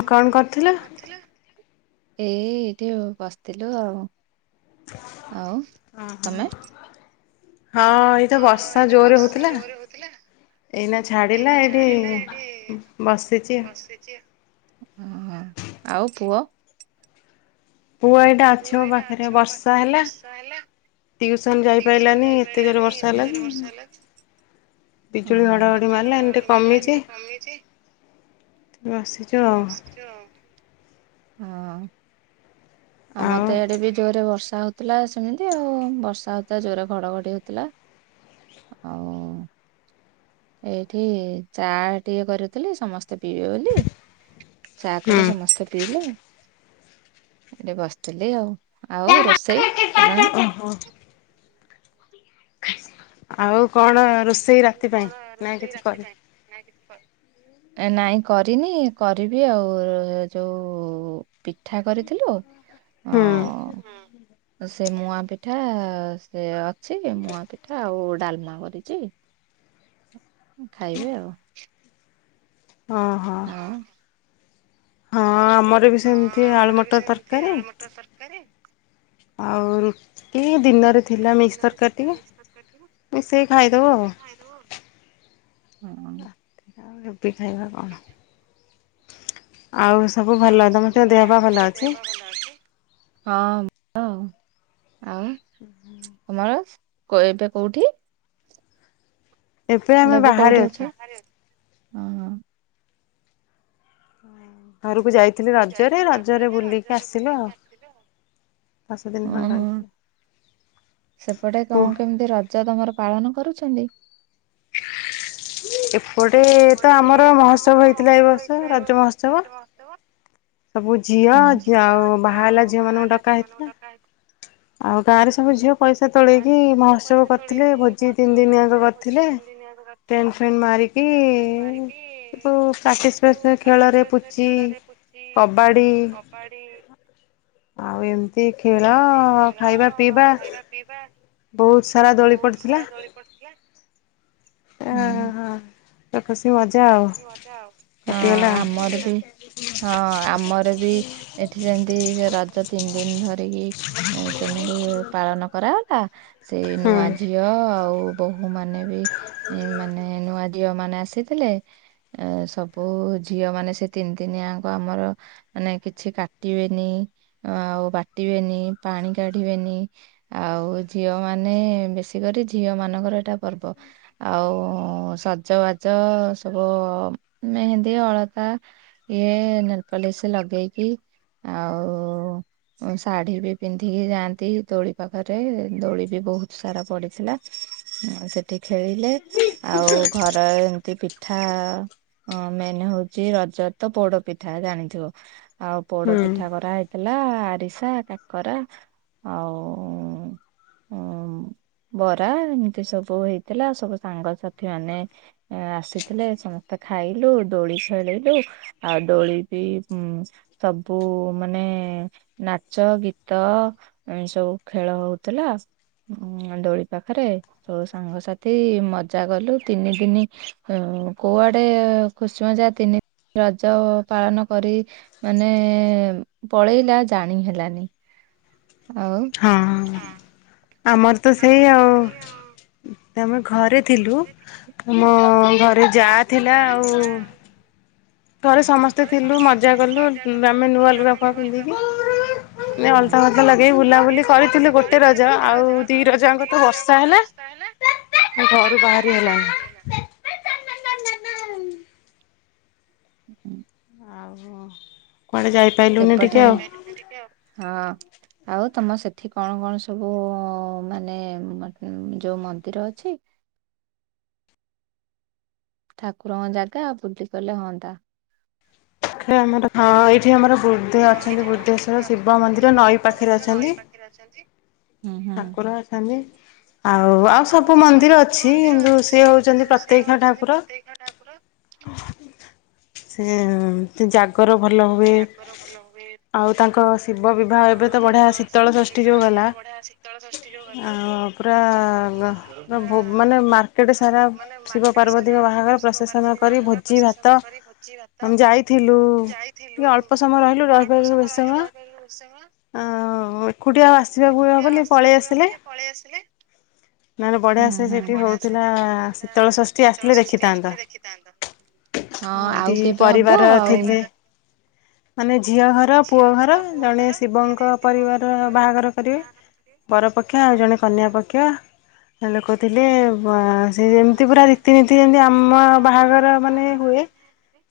ହଁ କଣ କରିୁଥିଲ? ଏଇ ଏଇଠି ଆଉ ବସିଥିଲୁ ଆଉ। ଆଉ ତମେ? ହଁ ଏଇ ତ ବର୍ଷା ଜୋରରେ ହଉଥିଲା ଏଇନା ଛାଡିଲା ଏଇଟି ବସିଛି ଆଉ। ଓ ହ ଆଉ ପୁଅ? ପୁଅ ଏଇଟା ଅଛି ମୋ ପାଖରେ ବର୍ଷା ହେଲା। ଟିଉସନ ଯାଇପାରିଲାନି ଏତେ ଜୋର ବର୍ଷା ହେଲା ଯେ ବିଜୁଳି ଓହୋ ଘଡ଼ଘଡ଼ି ବିଜୁଳି ମାରିଲା ଏଇନେ ଘଡ଼ଘଡ଼ି ମାରିଲା ଏଇନେ ଟିକେ କମିଚି। ବସିିଚୁ ଆଉ। ହଁ। ଆମର ଆଉ ତ ଏଆଡେ ବି ଜୋରରେ ବର୍ଷା ହଉ ଥିଲା ସେମିତି ଆଉ ବର୍ଷା ହଉଥିଲା ଜୋରେ ଘଡଘଡି ହଉଥିଲା। ଆଉ ଏଇଠି ଚା ଟିକେ କରିଥିଲି ସମସ୍ତେ ତେ ପିଇବେ ବୋଲି ଚା ହୁଁ କଲି ସମସ୍ତେ ପିଇଲେ। ଏଠି ବସିଥିଲି ଆଉ ଆଉ ରୋଷେଇ? କଲାଣି? ଓହୋ। ଆଉ କଣ ରୋଷେଇ ରାତି ପାଇଁ ନା କିଛି କରି [inaudible] ନାଇଁ କରିନି କରିବି ଆଉ ଯୋଉ ପିଠା କରିଥିଲୁ। ଓ ହୁଁ ସେ ମୁଆଁ ପିଠା ସେ ଅଛି ମୁଆଁ ପିଠା ଆଉ ଡାଲମା କରିଚି। ଖାଇବେ ଆଉ। ଓଁ ହୋ ହଁ ଆମ୍ ଆମର ବି ସେମିତି ଆଳୁ ମଟର ତରକାରୀ ଆଉ ରୁଟି। ଦିନରେ ଥିଲା ମିକ୍ସ ତରକାରୀ ଟିକେ ମିଶାଇକି ଖାଇଦବ ଆଉ। ହୁଁ। ତି ଖାଇବା କଣ? ଆଉ ସବୁ ଆଉ ଭଲ ସବୁ ତମର ଦେହ ଭଲ ପା ତମର ସବୁ ଦେହ ଅଛି? ପା ଭଲ ଅଛି? ହଁ ଭଲ ଆଉ। ଆଉ ତମର ଏବେ କୋଉଠି? ଆମେ ଲେ ଏବେ ବାହାରେ କୋଉଠି ଅଛୁ ଅଛ ହ ହ। ଘରକୁ ଯାଇ ଘରକୁ ଯାଇଥିଲି ରଜରେ ରଜରେ ଆଉ। ବୁଲିକି ଆସଥିଲି ଆଉ। ଦଶ ଦିନ ଖଣ୍ଡେ ରହିକି। ସେପଟେ ପୁଅ କଣ କେମିତି ରଜ ତମର ପାଳନ କରୁଛନ୍ତି? ଏପଟେ ତ ଆମର ମହୋତ୍ସବ ହେଇଥିଲା ଏ ବର୍ଷ ରଜ ମହୋତ୍ସବ। ସବୁ ଝିଅ ହଁ ଝିଅ ଆଉ ବାହା ହେଲା ଝିଅ ମାନଙ୍କୁ ଡକା ହେଇଥିଲା। ହ ଆଉ ଗାଁ ରେ ସବୁ ଝିଅ ପଇସା ତୋଳେଇକି ମହୋତ୍ସବ କରିଥିଲେ ଭୋଜି ତିନି ଦିନଆକ କରିଥିଲେ। ଟେଣ୍ଡ ଫ୍ରେଣ୍ଡ ମାରିକି ଫ ମାରିକି ସବୁ ପ୍ରାକ୍ଟିସ୍ ପ୍ରାକ୍ଟିସ୍ ଖେଳରେ ପାଟିସିପେଟ୍ ପୁଚି ଖେଳରେ ପୂଚି। କବାଡ଼ି କବାଡ଼ି ଆଉ ଏମିତି ଖେଳ ଖାଇବା ପିଇବା ବହୁତ ସାରା ଦୋଳି ପଡିଥିଲା। ହୁଁ। ମଜା ଆଉ ହଁ କଟିଗଲା ଆମର ବି ହଁ ଆମର ବି ଏଠି ଯେମିତି ରଜ ତିନି ଦିନ ଧରିକି ସେମିତି ପାଳନ କରାଗଲା ସେଇ ହୁଁ ନୂଆ ଝିଅ ଆଉ ବୋହୂ ମାନେ ବି ମାନେ ନୂଆ ଝିଅ ମାନେ ଆସିଥିଲେ। ଏ ସବୁ ଝିଅ ମାନେ ସେ ତିନି ତିନିଆଙ୍କ ଆମର ମାନେ କିଛି କାଟିବେନି। ଆଉ ବାଟିବେନି ପାଣି କାଢିବେନି ଆଉ ଝିଅ ମାନେ ବେଶୀ କରି ଝିଅ ମାନଙ୍କର ଏଇଟା ପର୍ବ ଆଉ ସଜବାଜ ସବୁ ମେହେନ୍ଦୀ ଅଳତା ଇଏ ନେଲପା ଲିସ ଲଗେଇକି ଆଉ ଶାଢୀ ବି ପିନ୍ଧିକି ଯାଆନ୍ତି ଦୋଳି ପାଖରେ ଦୋଳି ବି ବହୁତ ସାରା ପଡିଥିଲା। ହ ସେଠି ଖେଳିଲେ ଆଉ ଘର ଏମତି ପି ପିଠା ଉଁ ମେନ୍ ହଉଛି ରଜତ ପୋଡ ପିଠା ଜାଣିଥିବ। ଆଉ ପୋଡ ହୁଁ ପିଠା କରାହେଇ ଲା ଆରିସା କାକରା ଆଉ ଉ ବରା ଏମିତି ସବୁ ହେଇଥିଲା ସବୁ ସାଙ୍ଗସାଥି ମାନେ ଆସି ଥିଲେ ସମସ୍ତେ ଖାଇଲୁ ଦୋଳି ଖେଳିଲୁ ଆଉ ଦୋଳି ବି ସବୁ ମାନେ ନାଚ ଗୀତ ସବୁ ଖେଳ ହଉଥିଲା। ଉଁ ଦୋଳି ପାଖରେ ସବୁ ସାଙ୍ଗସାଥି ମଜା କଲୁ ତିନି ଦିନି ହଁ କୋଆଡେ ଖୁସିମଜା ତିନି ରଜ ପାଳନ କରି ମାନେ ପଳେଇଲା ଜାଣି ହେଲାନି। ଆଉ ହଁ ହଁ ଆମର ତ ସେଇ ଆଉ ତମେ ଘରେ ଥିଲୁ ଆମ ଘରେ ଯା ଥିଲା ଆଉ ଘରେ ଥରେ ଥିଲୁ ସମସ୍ତେ ମଜା ପିନ୍ଧୁ କଲୁ ମଜା ଆମେ ନୂଆ କଲୁ ଲୁଗା ଆମେ ଫୁଗା ନୂଆ ପିନ୍ଧିକି ଲୁଗାଫୁଗା ପିନ୍ଧିକି। ଏଇ ଅଳତା ଲଗେଇ ଫଳତା ଲଗେଇ କରିଥିଲୁ ବୁଲାବୁଲି ଗୋଟେ ରଜ କରିଥିଲୁ ଗୋଟେ ଆଉ ରଜ ଦି ଆଉ ଦି ରଜଙ୍କ ତ ବର୍ଷ ହେଲା। ଏ ଘରୁ ବାହାରି ହେଲାଣି। ହୁଁ। ଆଉ କୁଆଡ଼େ ଯାଇପାଇଲୁନି ଚେପଲ ଟିକେ ଆଉ। ହଁ ଆଉ ତମ ସେଠି କଣ କଣ ସବୁ ମାନେ ଯୋଉ ମନ୍ଦିର ଅଛି? ଠାକୁରଙ୍କ ଜାଗା ଆଉ ବୁଲି ଗଲେ ହଅନ୍ତା। ଖାଲି ଆମର ହଁ ଏଇଠି ଆମର ବୁଦ୍ଧେ ହଁ ଅଛନ୍ତି ଏଠି ଆମର ବୁଦ୍ଧେଶ୍ଵର ବୁଧେ ଶିବ ଅଛନ୍ତି ମନ୍ଦିର ବୁଧେଶ୍ୱର ନଈ ଶିବ ପାଖରେ ମନ୍ଦିର ନଈ ଅଛନ୍ତି। ପାଖରେ ଅଛନ୍ତି। ଠାକୁର ଅଛନ୍ତି। ଆଉ ଆଉ ସବୁ ମନ୍ଦିର ଅଛି କିନ୍ତୁ ସିଏ ହଉଛନ୍ତି ପ୍ରତ୍ୟକ୍ଷ ଠାକୁର। ସେ ହ କର ଭଲ ହୁଏ। ଆଉ ତାଙ୍କର ଶିବ ବିବାହ, ଏବେ ତ ବଢିଆ ଶୀତଳ ଷଷ୍ଠୀ ଯୋଉ ଗଲା। ତଳ ଷଷ୍ଠୀ ଜଉଗଲା ଆଉ ପୁରା ପୁରା ପୁରା ମାନେ ମାର୍କେଟ ସାରା [unintelligible] ମାନେ ଶିବ ମାରକେ - ପାର୍ବତୀଙ୍କ ବାହାଘର ପ୍ରସେସନ କରି ଭୋଜି ଭାତ ଆମେ ଯାଇଥିଲୁ। ଟିକେ ଅଳ୍ପ ସମୟ ରହିଲୁ, ରହି ପାରଲୁନି ବେଶି ସମୟ। ଆଆ ଏକୁଟିିଆ ଆସିବାକୁ [unintelligible] ବୋଲି ପଳେଇ ପୁରା ଆସିଲେ। ବୁଲି ପଳେଇ ଆସିଲି। ନହେଲେ ବଢ଼ିଆ ହୁଁ ସେ ହଁ ସେଠି ବଢିଆ ସେ ହଉଥିଲା ସେଠି ଶୀତଳ ହଉଥିଲା- ଷଷ୍ଠୀ ଶୀତଳ ଆସିଥିଲେ ଷଷ୍ଠୀ ଦେଖିଥାନ୍ତ। ଆସିଥିଲେ ଦେଖିଥାନ୍ତ। ହଁ ଆ ଦି ଆଉ କେବେ ହବ ପରିବାର ଆଉ ଥିଲେ ମାନେ ଝିଅ ଘର ପୁଅ ଘର ଜଣେ ଶିବଙ୍କ ପରିବାର ଅ ବାହାଘର କରିବେ। ବରପକ୍ଷ ଆଉ ଜଣେ କନ୍ୟା ପକ୍ଷ। ଲୋକ ଥିଲେ। ବଁ ସେ ଯେମିତି ପୁରା ରୀତିନୀତି ଯେମତି ଆମ ବାହାଘର ମାନେ ହୁଏ। ଏ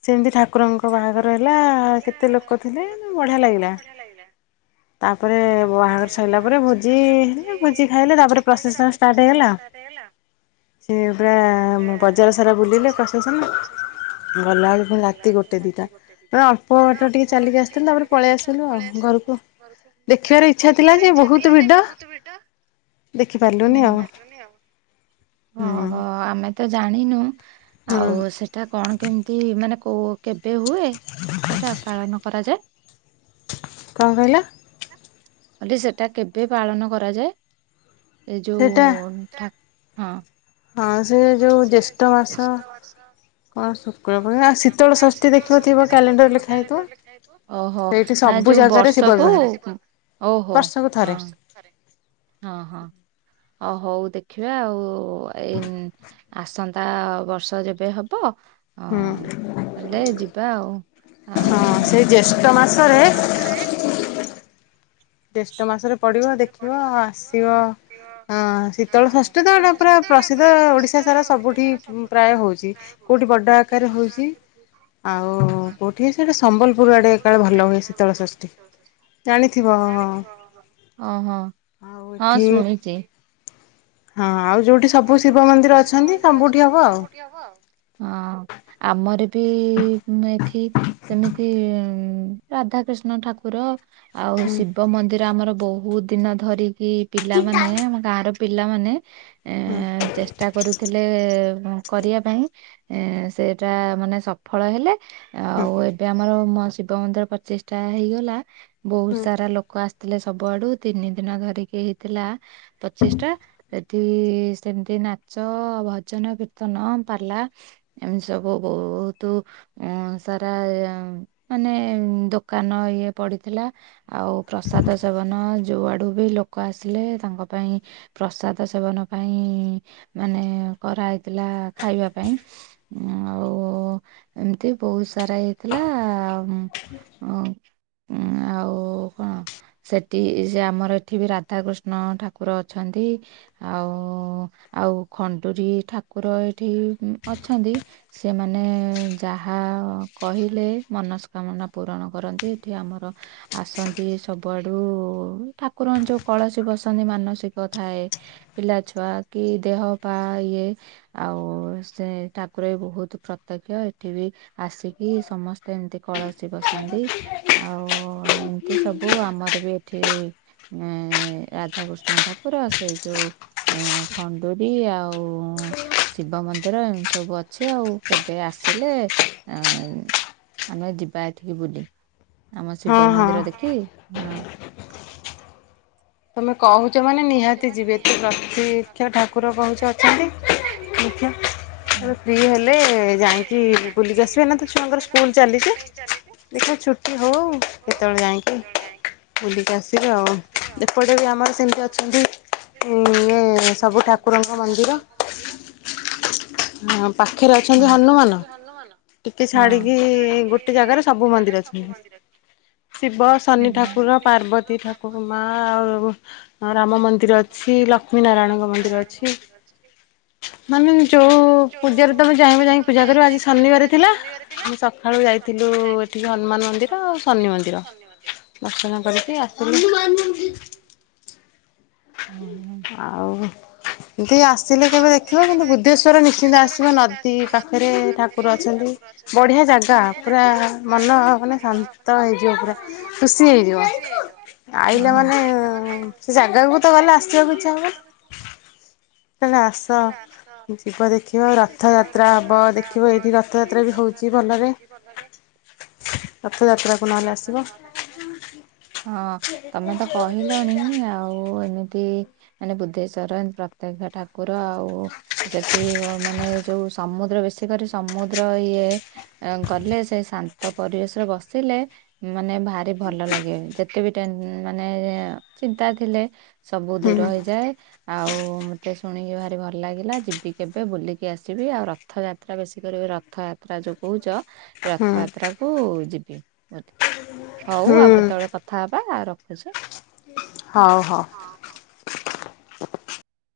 ସେମିତି ଠାକୁରଙ୍କ ବାହାଘର ହେଲା- କେତେ ଲୋକ ଥିଲେ? ଉଁ ବଢିଆ ଲାଗିଲା। ତାପରେ ବାହାଘର ସଇଲା ପରେ ଭୋଜ୍ ତାପରେ ଭୋଜି, ଭୋଜି ଖାଇଲେ। ତାପରେ ଷ୍ଟାର୍ଟ ହେଇଗଲା। ପ୍ରସେସନ୍ ଷ୍ଟାର୍ଟ ହେଇଗଲା। ସେ ପୁରା ବଜାର ସାରା ବୁଲିଲେ ପ୍ରଶେସନ। ଗଲାବେଳୁ ପୁଣି ରାତି ଗୋଟେ ଦିଟା। ତମେ ଅଳ୍ପ ବାଟ ଟିକେ ଚାଲିକି ଆସ୍ ଟିକେ ଚାଲିକି ଆସୁଥିଲୁ। ତାପରେ ପଳେଇ ଆସିଲୁ ଆଉ ଘରକୁ ଦେଖିବାର ଇଚ୍ଛା ଥିଲା ଦେଖିବାର ଯେ ଇଚ୍ଛା ଥିଲା ବହୁତ ଲା ଯେ ସେ ଭିଡ ବହୁତ ଭିଡ। ହୁଁ ଦେଖିପାରିଲୁନି ଆଉ ହୁଁ। ଦେଖିପାରିଲୁନି ଆଉ। ଅ ହ ଆମେ ତ ଜାଣିନୁ ହୁଁ ଆଉ ସେଟା କଣ କେମିତି ମାନେ କ୍ ଓ କେବେ ହୁଏ? ସେଟା ପାଳନ କରାଯାଏ କଣ କହିଲ? କହିଲି ସେଟା କେବେ ପାଳନ କରାଯାଏ? ଏ ସେଇଟା ଯୋଉ ଠାକ୍- ହଁ। ହଁ ସେ ଯେଉ ଜ୍ୟେଷ୍ଠ ମାସ କଣ ଶୁକ୍ଳ ପୂର୍ଣ୍ଣିମା ଶୀତଳ ଆ ଷଷ୍ଠୀ ଶୀତଳ ଦେଖିବ ଥିବ ଷଷ୍ଠୀ ଦେଖିବ କ୍ୟାଲେଣ୍ଡର ଥିବ ଲେଖା ହେଇଥିବ। କ୍ଯାଲେଣ୍ଡର ଲେଖା ହେଇଥିବ। ଓହୋ ସେଇଠି ନା ସବୁ ଯୋଉ ଜାଗାରେ ଶିବ ବର୍ଷକୁ ବିବାହ ଓହୋ ହଁ ବର୍ଷକୁ ଥରେ। ବର୍ଷକୁ ଥରେ। ହଁ ହଁ ଅ ହଉ ଦେଖିବା ଆଉ। ଏଇ ନ୍ ଆସନ୍ତା ବର୍ଷ ଯେବେ ହବ ହୁଁ ଅଁ ତାଲେ ଯିବା ଆଉ। ହଁ ଆଉ ସେଇ ଜ୍ୟେଷ୍ଠ ମାସରେ ସନ୍ତା ମାସରେ ଜ୍ୟେଷ୍ଠ ମାସରେ ପଡ଼ିବ ଦେଖିବ ଆସିବ। ଅଁ ଶୀତଳ ଷଷ୍ଠି ତ ହେଟା ପୁରା [unintelligible] ପ୍ରସିଦ୍ଧ ପରା ଓଡ଼ିଶା ପ୍ରସିଦ୍ଧ ସାରା ଓଡ଼ିଶା ସବୁଠି ସାରା ସବୁଠି ପ୍ରାୟ ହଉଛି। ପ୍ରାୟ କୋଉଠି ବଡ଼ ହଉଛି। ଆକାରରେ ହଉଛି [unintelligible] ଆଉ କୋଉଠି ସେଟା ସମ୍ବଲପୁରୁ ଆଡ଼େ କାଳେ ଭଲ ହୁଏ ଶୀତଳଷଷ୍ଠୀ ଜାଣିଥିବ୍ ଅ ହ ଆଉ ହଁ ଏଠି ଶୁଣିଚି। ହଁ ଆଉ ଯୋଉଟ୍ ହଁ ଆଉ ଯୋଉଠି ସବୁ ଶିବ ମନ୍ଦିର ଅଛନ୍ତି, ଆଉ ତାଙ୍କୁଠି ହବ ଆଉ। ହଁ ଆମରି ବି ମ୍ ଏଠି ସେମିତି ରାଧାକ୍ରିଷ୍ଣ ଠାକୁର ଆଉ ହୁଁ। ଶିବ୍ ର ଆମର ବୋହୁତ ଦିନ ଧରିକି ହୁଁ ପିଲାମାନେ ଆମ ଗାଁ ର ପିଲାମାନେ ହୁଁ ଏଁ ଚେଷ୍ଟା କରୁଥିଲେ କରିବା ପାଇଁ, ଏଁ ସେଟା ମାନେ ସଫଳ ହେଲେ ଆଉ ଏବେ ଆମର ମ ଶିବ ମନ୍ଦିର ପ୍ରଚିଷ୍ଠା ହେଇଗଲା। ବୋହୁତ୍ ସାରା ଲୋ କୋ ଆସିଥିଲେ ସବୁଆଡୁ ତିନି ଦିନ ଧରିକି ହେଇଥିଲା ପଚିଷ୍ଟା ଯଦି ସେ ଏମ୍ ତି ନାଚ, ଭଜନ, କୀର୍ତ୍ତନ, ପାଲା ଏମ୍ ସବୁ ବହୁତୁ ଅଁ ସାରା ଏଁ ମାନେ ଦୋକାନ ଇଏ ପଡିଥିଲା। ଆଉ ପ୍ରସାଦ ସେବନ ଯୋଉ ଆଡ଼ୁ ବି ଲୋକ ଆସିଲେ ତାଙ୍କ ପାଇଁ ପ୍ରସାଦ ସେବନ ପାଇଁ ଇଁ ମାନେ କରାହେଇଥିଲା ଖାଇବା ପାଇଁ ଉଁ ଆଉ ଏମିତି ବୋହୁତ୍ ସାରା ହେଇଥିଲା ମ୍ ଅ ଉଁ ଆଉ କଁ ସେଠି ସେ ଆମର ଏଠି ବି ରାଧାକୃଷ୍ଣ ଠାକୁର ଅଛନ୍ତି ଆଉ ଆଉ ଖଣ୍ଡୁରୀ ଠାକୁର ଏଇଠି ଅଛନ୍ତି ସେମାନେ ଯାହା କହିଲେ ମନସ୍କାମନା ପୂରଣ କରନ୍ତି ଏଠି ଆମର ଆସନ୍ତି ତି ସବୁଆଡୁ ଠାକୁରଙ୍କ ଯୋଉ କଳସୀ ବସନ୍ତି ମାନସିକ ଥାଏ ପିଲା ଛୁ ଆ କି ଦେହ ପା ଇଏ ଆଉ ସେ ଠାକୁର ବି ବୋହୁତ୍ ପ୍ରତ୍ୟକ୍ଷ। ଏଠି ବି ଆସିକି ସମସ୍ତେ ଏମିତି କଳସୀ ବସାନ୍ତି ଆଉ ତି ସବୁ ଆମର ବି ଏଠି ରାଧାକୃଷ୍ଣ ଠାକୁର ସେଇ ଯୋଉ ଉଁ ଖଣ୍ଡୁରି ଆଉ ଶିବ ମନ୍ଦିର ଏମିତି ସବୁ ଅଛି ଆଉ କେବେ ଆସ୍ ଥିଲେ ଆମେ ଯିବା ଏଠିକି ବୁଲି ଆମ ହଁ ଶିବ ହଁ। ମନ୍ଦିର ଦେ ଖି ହଁ। ତମେ କହୁଛ ମାନେ ନିହାତି ଯିବି ଏତେ ପ୍ରତୀକ୍ଷ ଠାକୁର କହୁଛ ଅଛନ୍ତି ନିକ୍ଷା। ଥରେ ଫ୍ରି ହେଲେ ଯାଇକି ବୁଲିକି ଆସିବି ଏଇନା ତ ଛୁଆଙ୍କର ସ୍କୁଲ ଚାଲିଛି ଦେ ଛୁଟି ହଉ କେତେବେଳେ ଯାଇକି ବୁଲିକି ଆସିବି ଆଉ ଏପଟେ ବି ଆମର ସେମିତି ଅଛନ୍ତି ଇଏ ସବୁ ଠାକୁରଙ୍କ ମନ୍ଦିର। ହଁ ପାଖରେ ଅଛନ୍ତି ହନୁମାନ। ଟିକେ ହଁ ଛାଡିକି ଗୋଟେ ଜାଗାରେ ସବୁ ମନ୍ଦିର ଅଛି। ଶିବ ଶନି ଠାକୁର ପାର୍ବତୀ ଠାକୁ ମା ଆଉ ରାମ ମନ୍ଦିର ଅଛି ଲକ୍ଷ୍ମୀ ନାରାୟଣଙ୍କ ମନ୍ଦିର ଅଛି। ମାନେ ଯୋଉ ପୂଜାରେ ତମେ ଚାଇବ ଯାଇକି ପୂଜା କରିବ ଆଜି ଶନିବାର ଥିଲା ଆମେ ସକାଳୁ ଯ ଯାଇଥିଲୁ ଏଠିକି ହନୁମାନ ମନ୍ଦିର ଆଉ ଶନି ମନ୍ଦିର। ଦର୍ଶନ କରିକି ଆସିଲୁ। ହଁ ଆଉ। ଏତି ଆସିଲେ କେବେ ଦେଖିବ କିନ୍ତୁ ବୁଦ୍ଧେଶ୍ୱର ନିଶ୍ଚିନ୍ତ ଆସିବ ନଦୀ ପାଖରେ ଠାକୁର ଅଛନ୍ତି। ବଢିଆ ଜାଗା ପୁରା ମନ ମାନେ ଶାନ୍ତ ହେଇଯିବ ପୁରା ଖୁସି ହେଇଯିବ। ହ। ପିଲା ମାନେ ସେ ଜାଗାକୁ ତ ଗଲେ ଆସିବାକୁ ଇଛା ହବନି ଆସ ଯିବ ଦେଖିବ ରଥଯାତ୍ରା ହବ ଦେଖିବ ଏଇଠି ରଥଯାତ୍ରା ବି ହଉଛି ଭଲ। ହଉଛି ଭଲରେ। ରଥଯାତ୍ରାକୁ ରଥ ନହେଲେ ଯାତ୍ରା ଆସିବ କୁ ନ ହେଲେ ଆସିବ ହଁ। ତମେ ତ କହିଲଣି ଆଉ ଏମିତି ମାନେ ବୁଦ୍ଧେଶ୍ଵର ପ୍ରତ୍ୟକ୍ଷ ଠାକୁ ଠାକୁର ଆଉ ସେଠି ମାନେ ଯୋଉ ସମୁଁ ମିଶି କରି ସମୁଦ୍ର ଇଏ ଗଲେ ସେ ଶାନ୍ତ ପରିବେଶରେ ବସିଲେ ମାନେ ଭାରି ଭଲ ଲାଗେ ଯେତେ ବି ଟେନ ମାନେ ଚିନ୍ତା ଥିଲେ ସବୁ ହୁଁ ଦୂର ହେଇଯାଏ ଆଉ ମତେ ଶୁଣିକି ଭାରି ଭଲ ଲାଗିଲା ଯିବି କେବେ ବୁଲିକି ଆସିବି ଆଉ ରଥଯାତ୍ରା ବେଶୀ କରି ରଥଯାତ୍ରା ଯୋଉ କହୁଚ ହୁଁ ରଥଯାତ୍ରା କୁ ଯିବି ହୋଉ ହୁଁ ଆଉ କେତେବେଳେ କଥା ହବା ଆ ରଖ ହଉ ହଉ।